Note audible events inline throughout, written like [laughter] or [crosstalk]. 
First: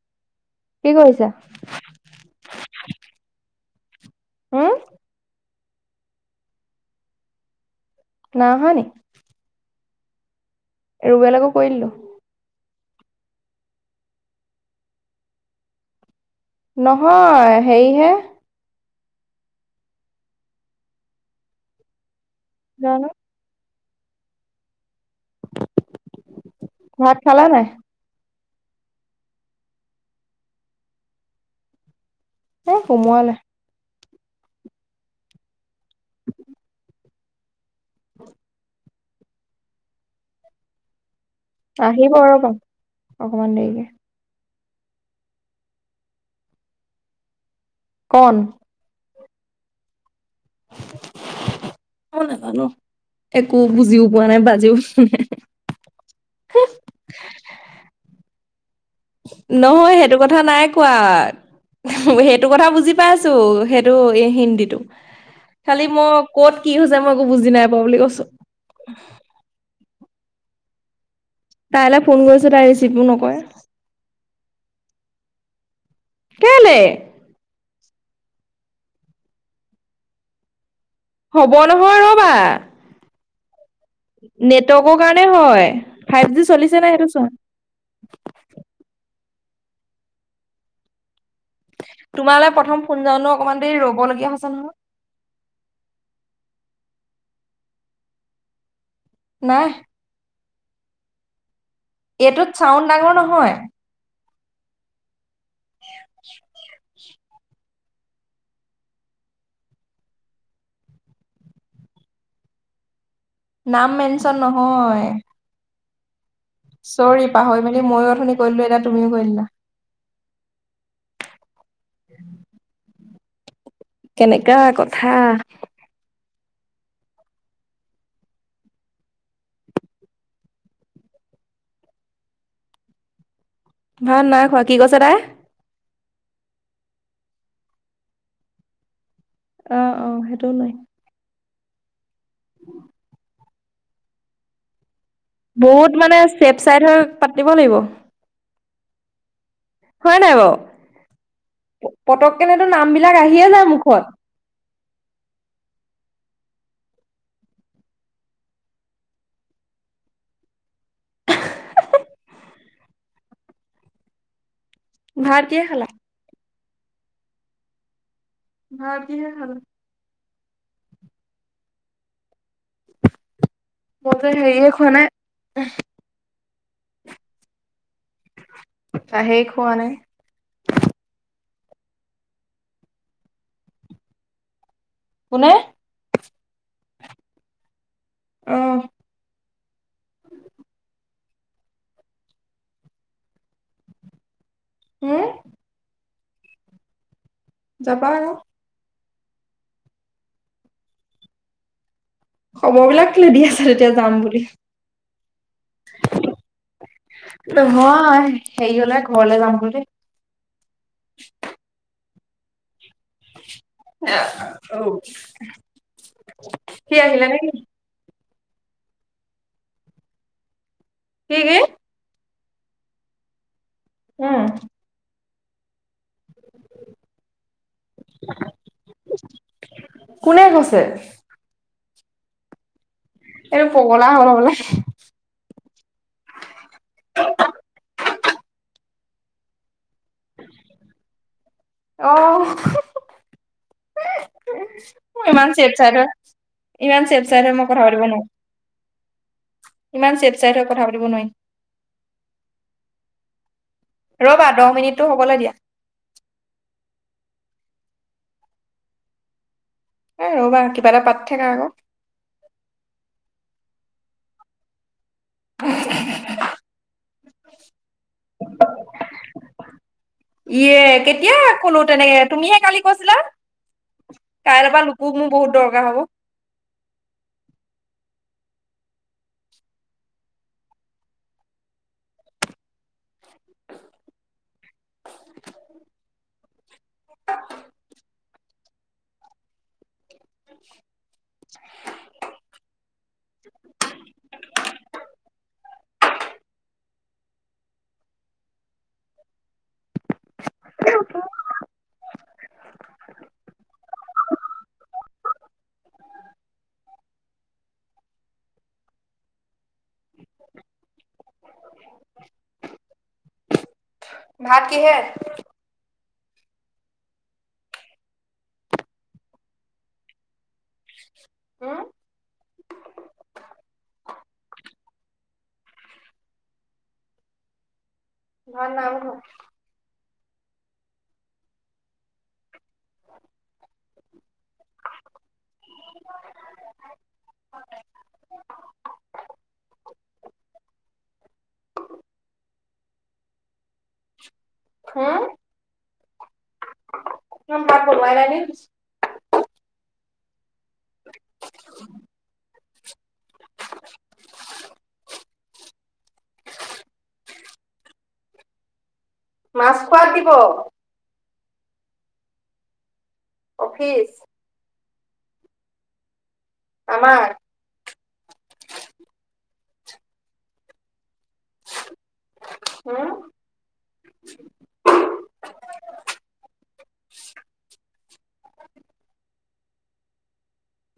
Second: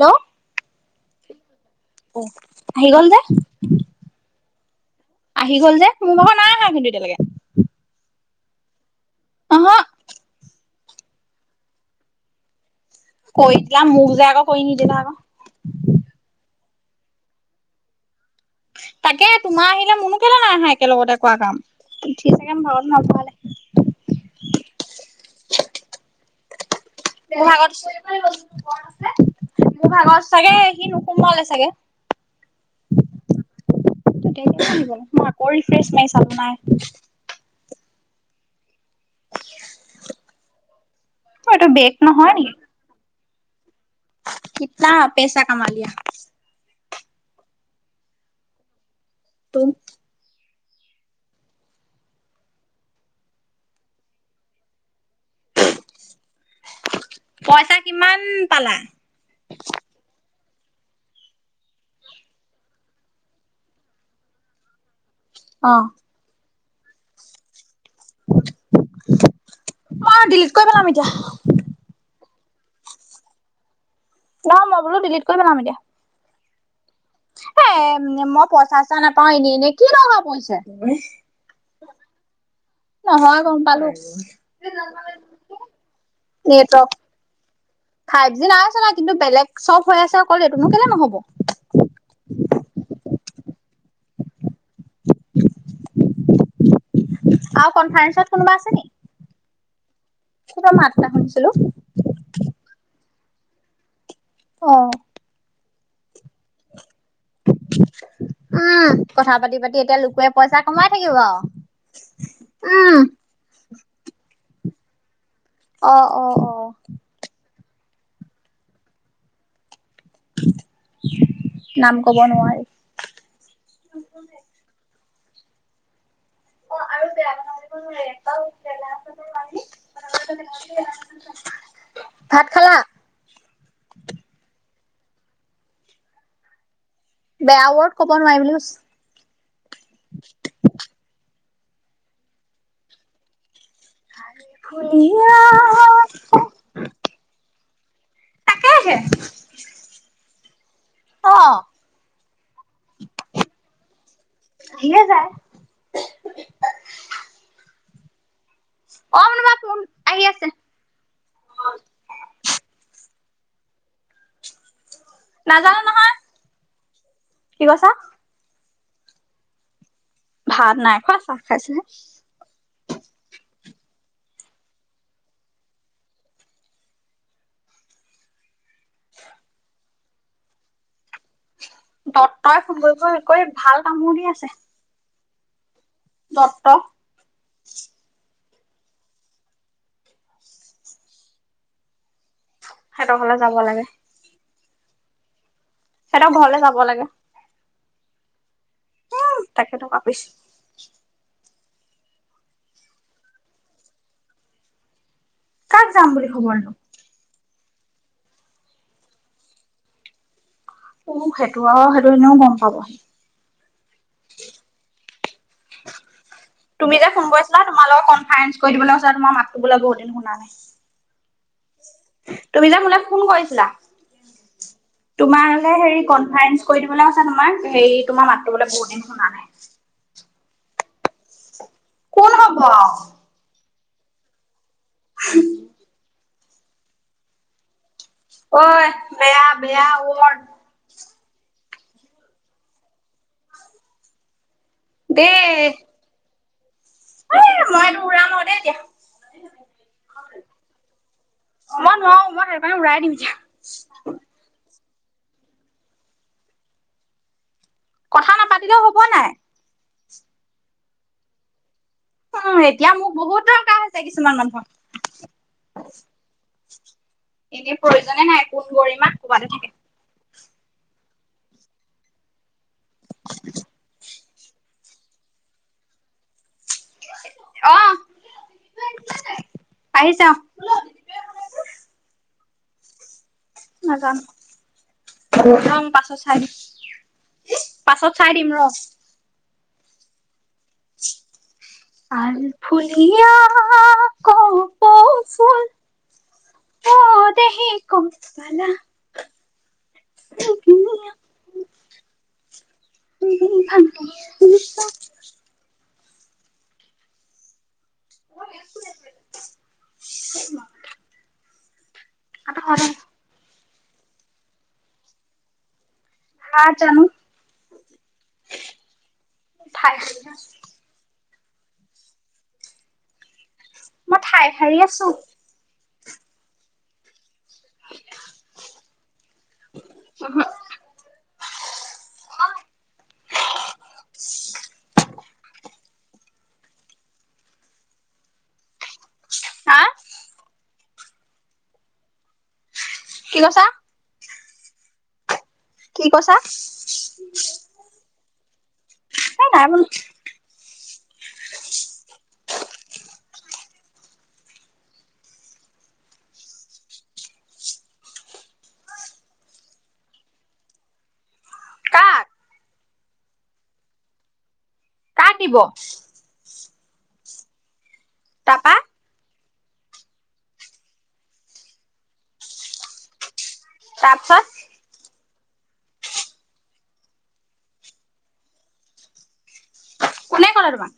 Hello কি কৰিছা? আহি গল যে। উ। হম। আহি গ'ল যে মোৰ ভাগৰ নাই আহা কিন্তু এতিয়ালৈকে। না আহা নি। অহ ৰবেলাকো কৰিলো। কৈ দিলা মোক যে মোক যে আক কৈ নিদিলা আক। নহয় সেৰিহে তাকে তোমাৰ আহিলে মনো কেলে নাই আহা একেলগতে জানো কোৱা [unintelligible] ভাত খালা [unintelligible] নাই? আছে মোৰ ভাগত চাগে সি নোসোমোৱালে চাগে এ সোমোৱালে ই আকৌ চাব নাই [unintelligible] এইটো বেগ ন আহিব হয় নি ৰ'বা অকমান দেৰিকে কিতনা পেচা কমা লিয়া কণ তোম ম নাজানো একো বুজিও পোৱা নাই বাজেও পইচা কিমান পালা নহয় সেইটো কথা নাই কোৱা সেইটো কথা বুজি পাই আছো সেইটো হিন্দীটো অ খালি মই কত কি হৈছে মই একো বুজি নাই বুলি কৈছো কৈ পেলাম এতিয়া তাইলৈ ফোন কৰিছো তাই ৰিচিভো নকৰে নহয় মই বোলো ডিলিট কৰি পেলাম এতিয়া কেলে উ মই পইচা চ ইচা নাপাও এনেই এনেই কি দৰকাৰ পৰিছে হ'ব নহয় ৰবা নহয় গম পালো নেটৱৰ্কৰ কাৰণে হয় ফাইভ জি চলিছে নেটৱৰ্ক ন সেইটো চোৱা ফাইভ জি নাই চলা কিন্ত বেলেগ চপ হৈ আছে নাই কিন্তু বেলেগ চব হৈ আছে অকল এইটোনো কেলে নহব তোমালৈ প্ৰথম ফোন যানো অকমান দেৰি ৰ'ব লগগীয়া হৈছে নহয়। আৰু কনফাৰেন্সত কোনোবা আছে নেকি। নাই। মাত এটা শুনিছিলো। এইটোত চাউণ্ড ডাঙৰ নহয়। অহ। [unintelligible] [unintelligible] উম কথা পাতি পাতি এতিয়া লোকে পইচা কমাই থাকিব আৰু। উম। নাম মেনচন নহয়। অ অ অ। চৰি পাহৰি মেলি ময়ো অধুনি কৰিলো এটা তুমিও কৰিললা। নাম কব নোৱাৰি। কেনেকা কথা। অ আৰু বেয়া বনাব লাগিব নোৱাৰে বেলা আছে পি ব। ভাত খালা। ভাত নাই খোৱা কি কৈছে তাই। বেয়া ৱৰ্ড কব নোৱাৰিম বুলি কৈছ। অহ অ সেইটোও নাই। আল ফুলীয়া। বহুত মানে চেফ চাইড হৈ পাতিব লাগিব। তাকেহে। হয় নাই বাও। অ পতক কেনেতো নামবিলাক আহিয়ে যায় মুখত। আহিয়ে যায় অ মনোবা ফোন আহি আছে। ভাত কিহে নাজানো খালা। নহয় কি কৈছা? ভাত কিহে খালা? ভাত নাই খোৱা চাহ খাইছেহে। মইত হেৰি এ খোৱা নাই উহ। চাহেই খোৱা নাই। দত্তই ফোন কৰি ভাল কামোৰ দি আছে। কোনে। দত্ত অহ। হেতৰফালে যাব লাগে। হু সিহঁক ঘৰলে যাব লাগে। যাবা আৰু। উম তাকেতো ভাবিছো। খবৰ বিলাক লেদি আছে তেতিয়া যাম বুলি। কাক যাম বুলি খবৰ নো। নহয় হেৰি হলে ঘৰলে যাম বুলি। উ সেইটো আৰু সেইটো এনেও গম পাব। [unintelligible] সি তুমি যে আহিলে ফোন নেকি? কৰিছিলা তোমাৰ লগত কনফাৰেন্ঞ্চ কৰি দিবলৈ কৈছিল তোমাৰ মাতটো বোলে বহুত দিন শুনা নাই। কি কি? তুমি যে মোলে ফোন কৰিছিলা? উম। তোমাৰ হলে হেৰি কনফাৰেন্ঞ্চ কৰি দিবলৈ কৈছে তোমাৰ, হেৰি তোমাৰ মাতটো বুলে বহুত দিন শুনা নাই? কোনে কৈছে? কোন হব? পগলা হ'ল বুলে। [inaudible] ঐ বেয়া বেয়া ৱৰ্ড অহ হু হু। দেই ইমান চেফ চাইদৰ, ইমান চেফ এই চাইদৰ মই কথা এইটো পাতিব নোৱাও। উৰাম আৰু দেই এতিয়া ইমান চেফ চাইট হৈ কথা পাতিব নোৱাৰি। মই নোৱাৰো মই সেইটো কাৰণে উৰাই দিম এতিয়া ৰবা দহ মিনিটটো হবলৈ দিয়া। কথা নাপাতিলেও হব নাই? এ ৰ'বা কিবা এটা পাত থাকে আক। উম এতিয়া মোক বহুত দৰকাৰ হৈছে কিছুমান মানুহৰ। [unintelligible] এনেই প্ৰয়োজনে নাই, কোন গৰিমা ক'ৰবাতে থাকে। ইয়ে কেতিয়া কলো তেনেকে তুমিহে কালি কৈছিলা? কাইলৈৰ পৰা লুকু মোৰ বহুত দৰকাৰ হব। অ। আহিছা অ। [unintelligible] পাছত চাই দিম ৰ। আৰু ফুল কিয়া ক পচোন অ দেহি কম পালা [inaudible] ভ [inaudible] [inaudible] আটা হয় ভাত কিহে? হা জানো থাই হুম! মই ঠাই হাৰী আছো। ভাত নাই বনোৱা। উহু। [inaudible] হা! কি কছা? উম, কি কৈছা? খা বনুৱাই নাই নে? হে নাই বনু মাছ খোৱাত দিব। কাৰ? অফিচ। কাক দিব? আমাক। তাৰপা উম তাৰপিছত কোনে কলেৰ বা?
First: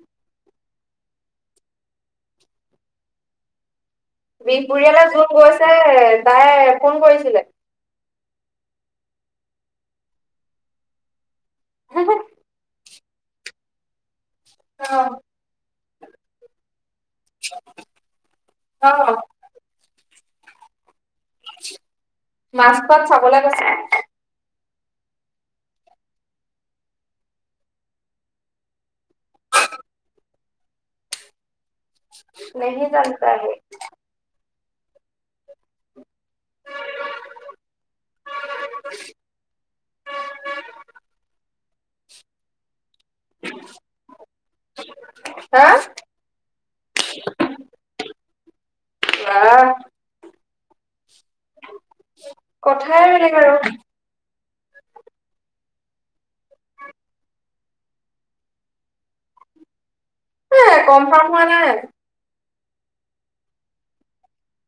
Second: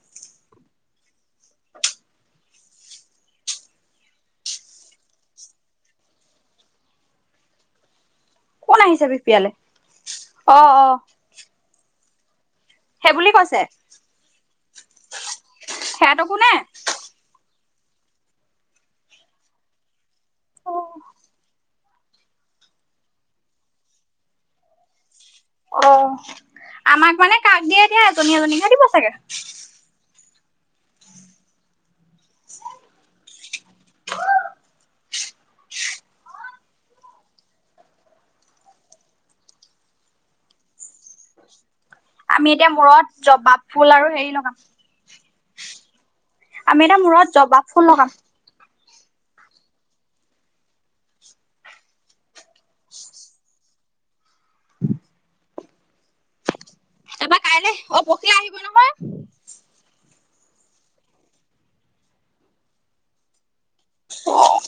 বিহপৰিয়ালে যোন গৈছে তাই ফোন কৰিছিলে। কোন আহিছে বিপিয়লে? অ-অ। সেইবুলি কৈছে অ সেহেতকো নে? অ। অহ। মাছ পাত চাবলে গৈছে। অ, আমাক মানে কাক দিয়ে দিয়া, এজনী এজনীকে দিব চাগে। নেহি যানতা হে। আমি এতিয়া মূৰত জবাপ ফুল আৰু হেৰি লগাম। হা আমি এটা মূৰত বজাব ফুল লগাম। বাহ [unintelligible] তাপা কাইলৈ অ পখিয়ে আহিব নহয়। কমফাৰ্ম হোৱা নাই। অ অ'ক।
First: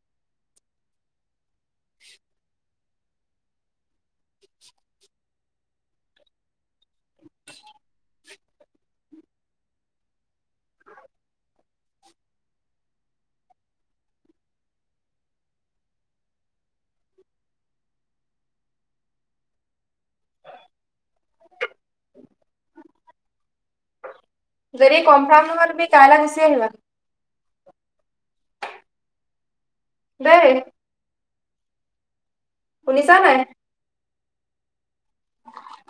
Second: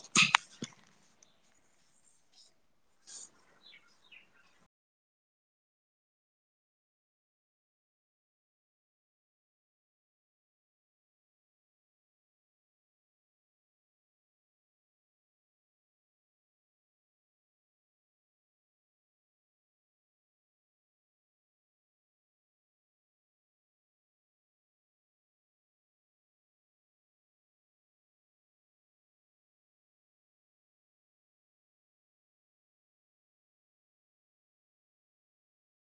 যদি কমফ্ৰাম নহয় তুমি কাইলে গোচি আহিবা। দেই। শুনিছা নাই।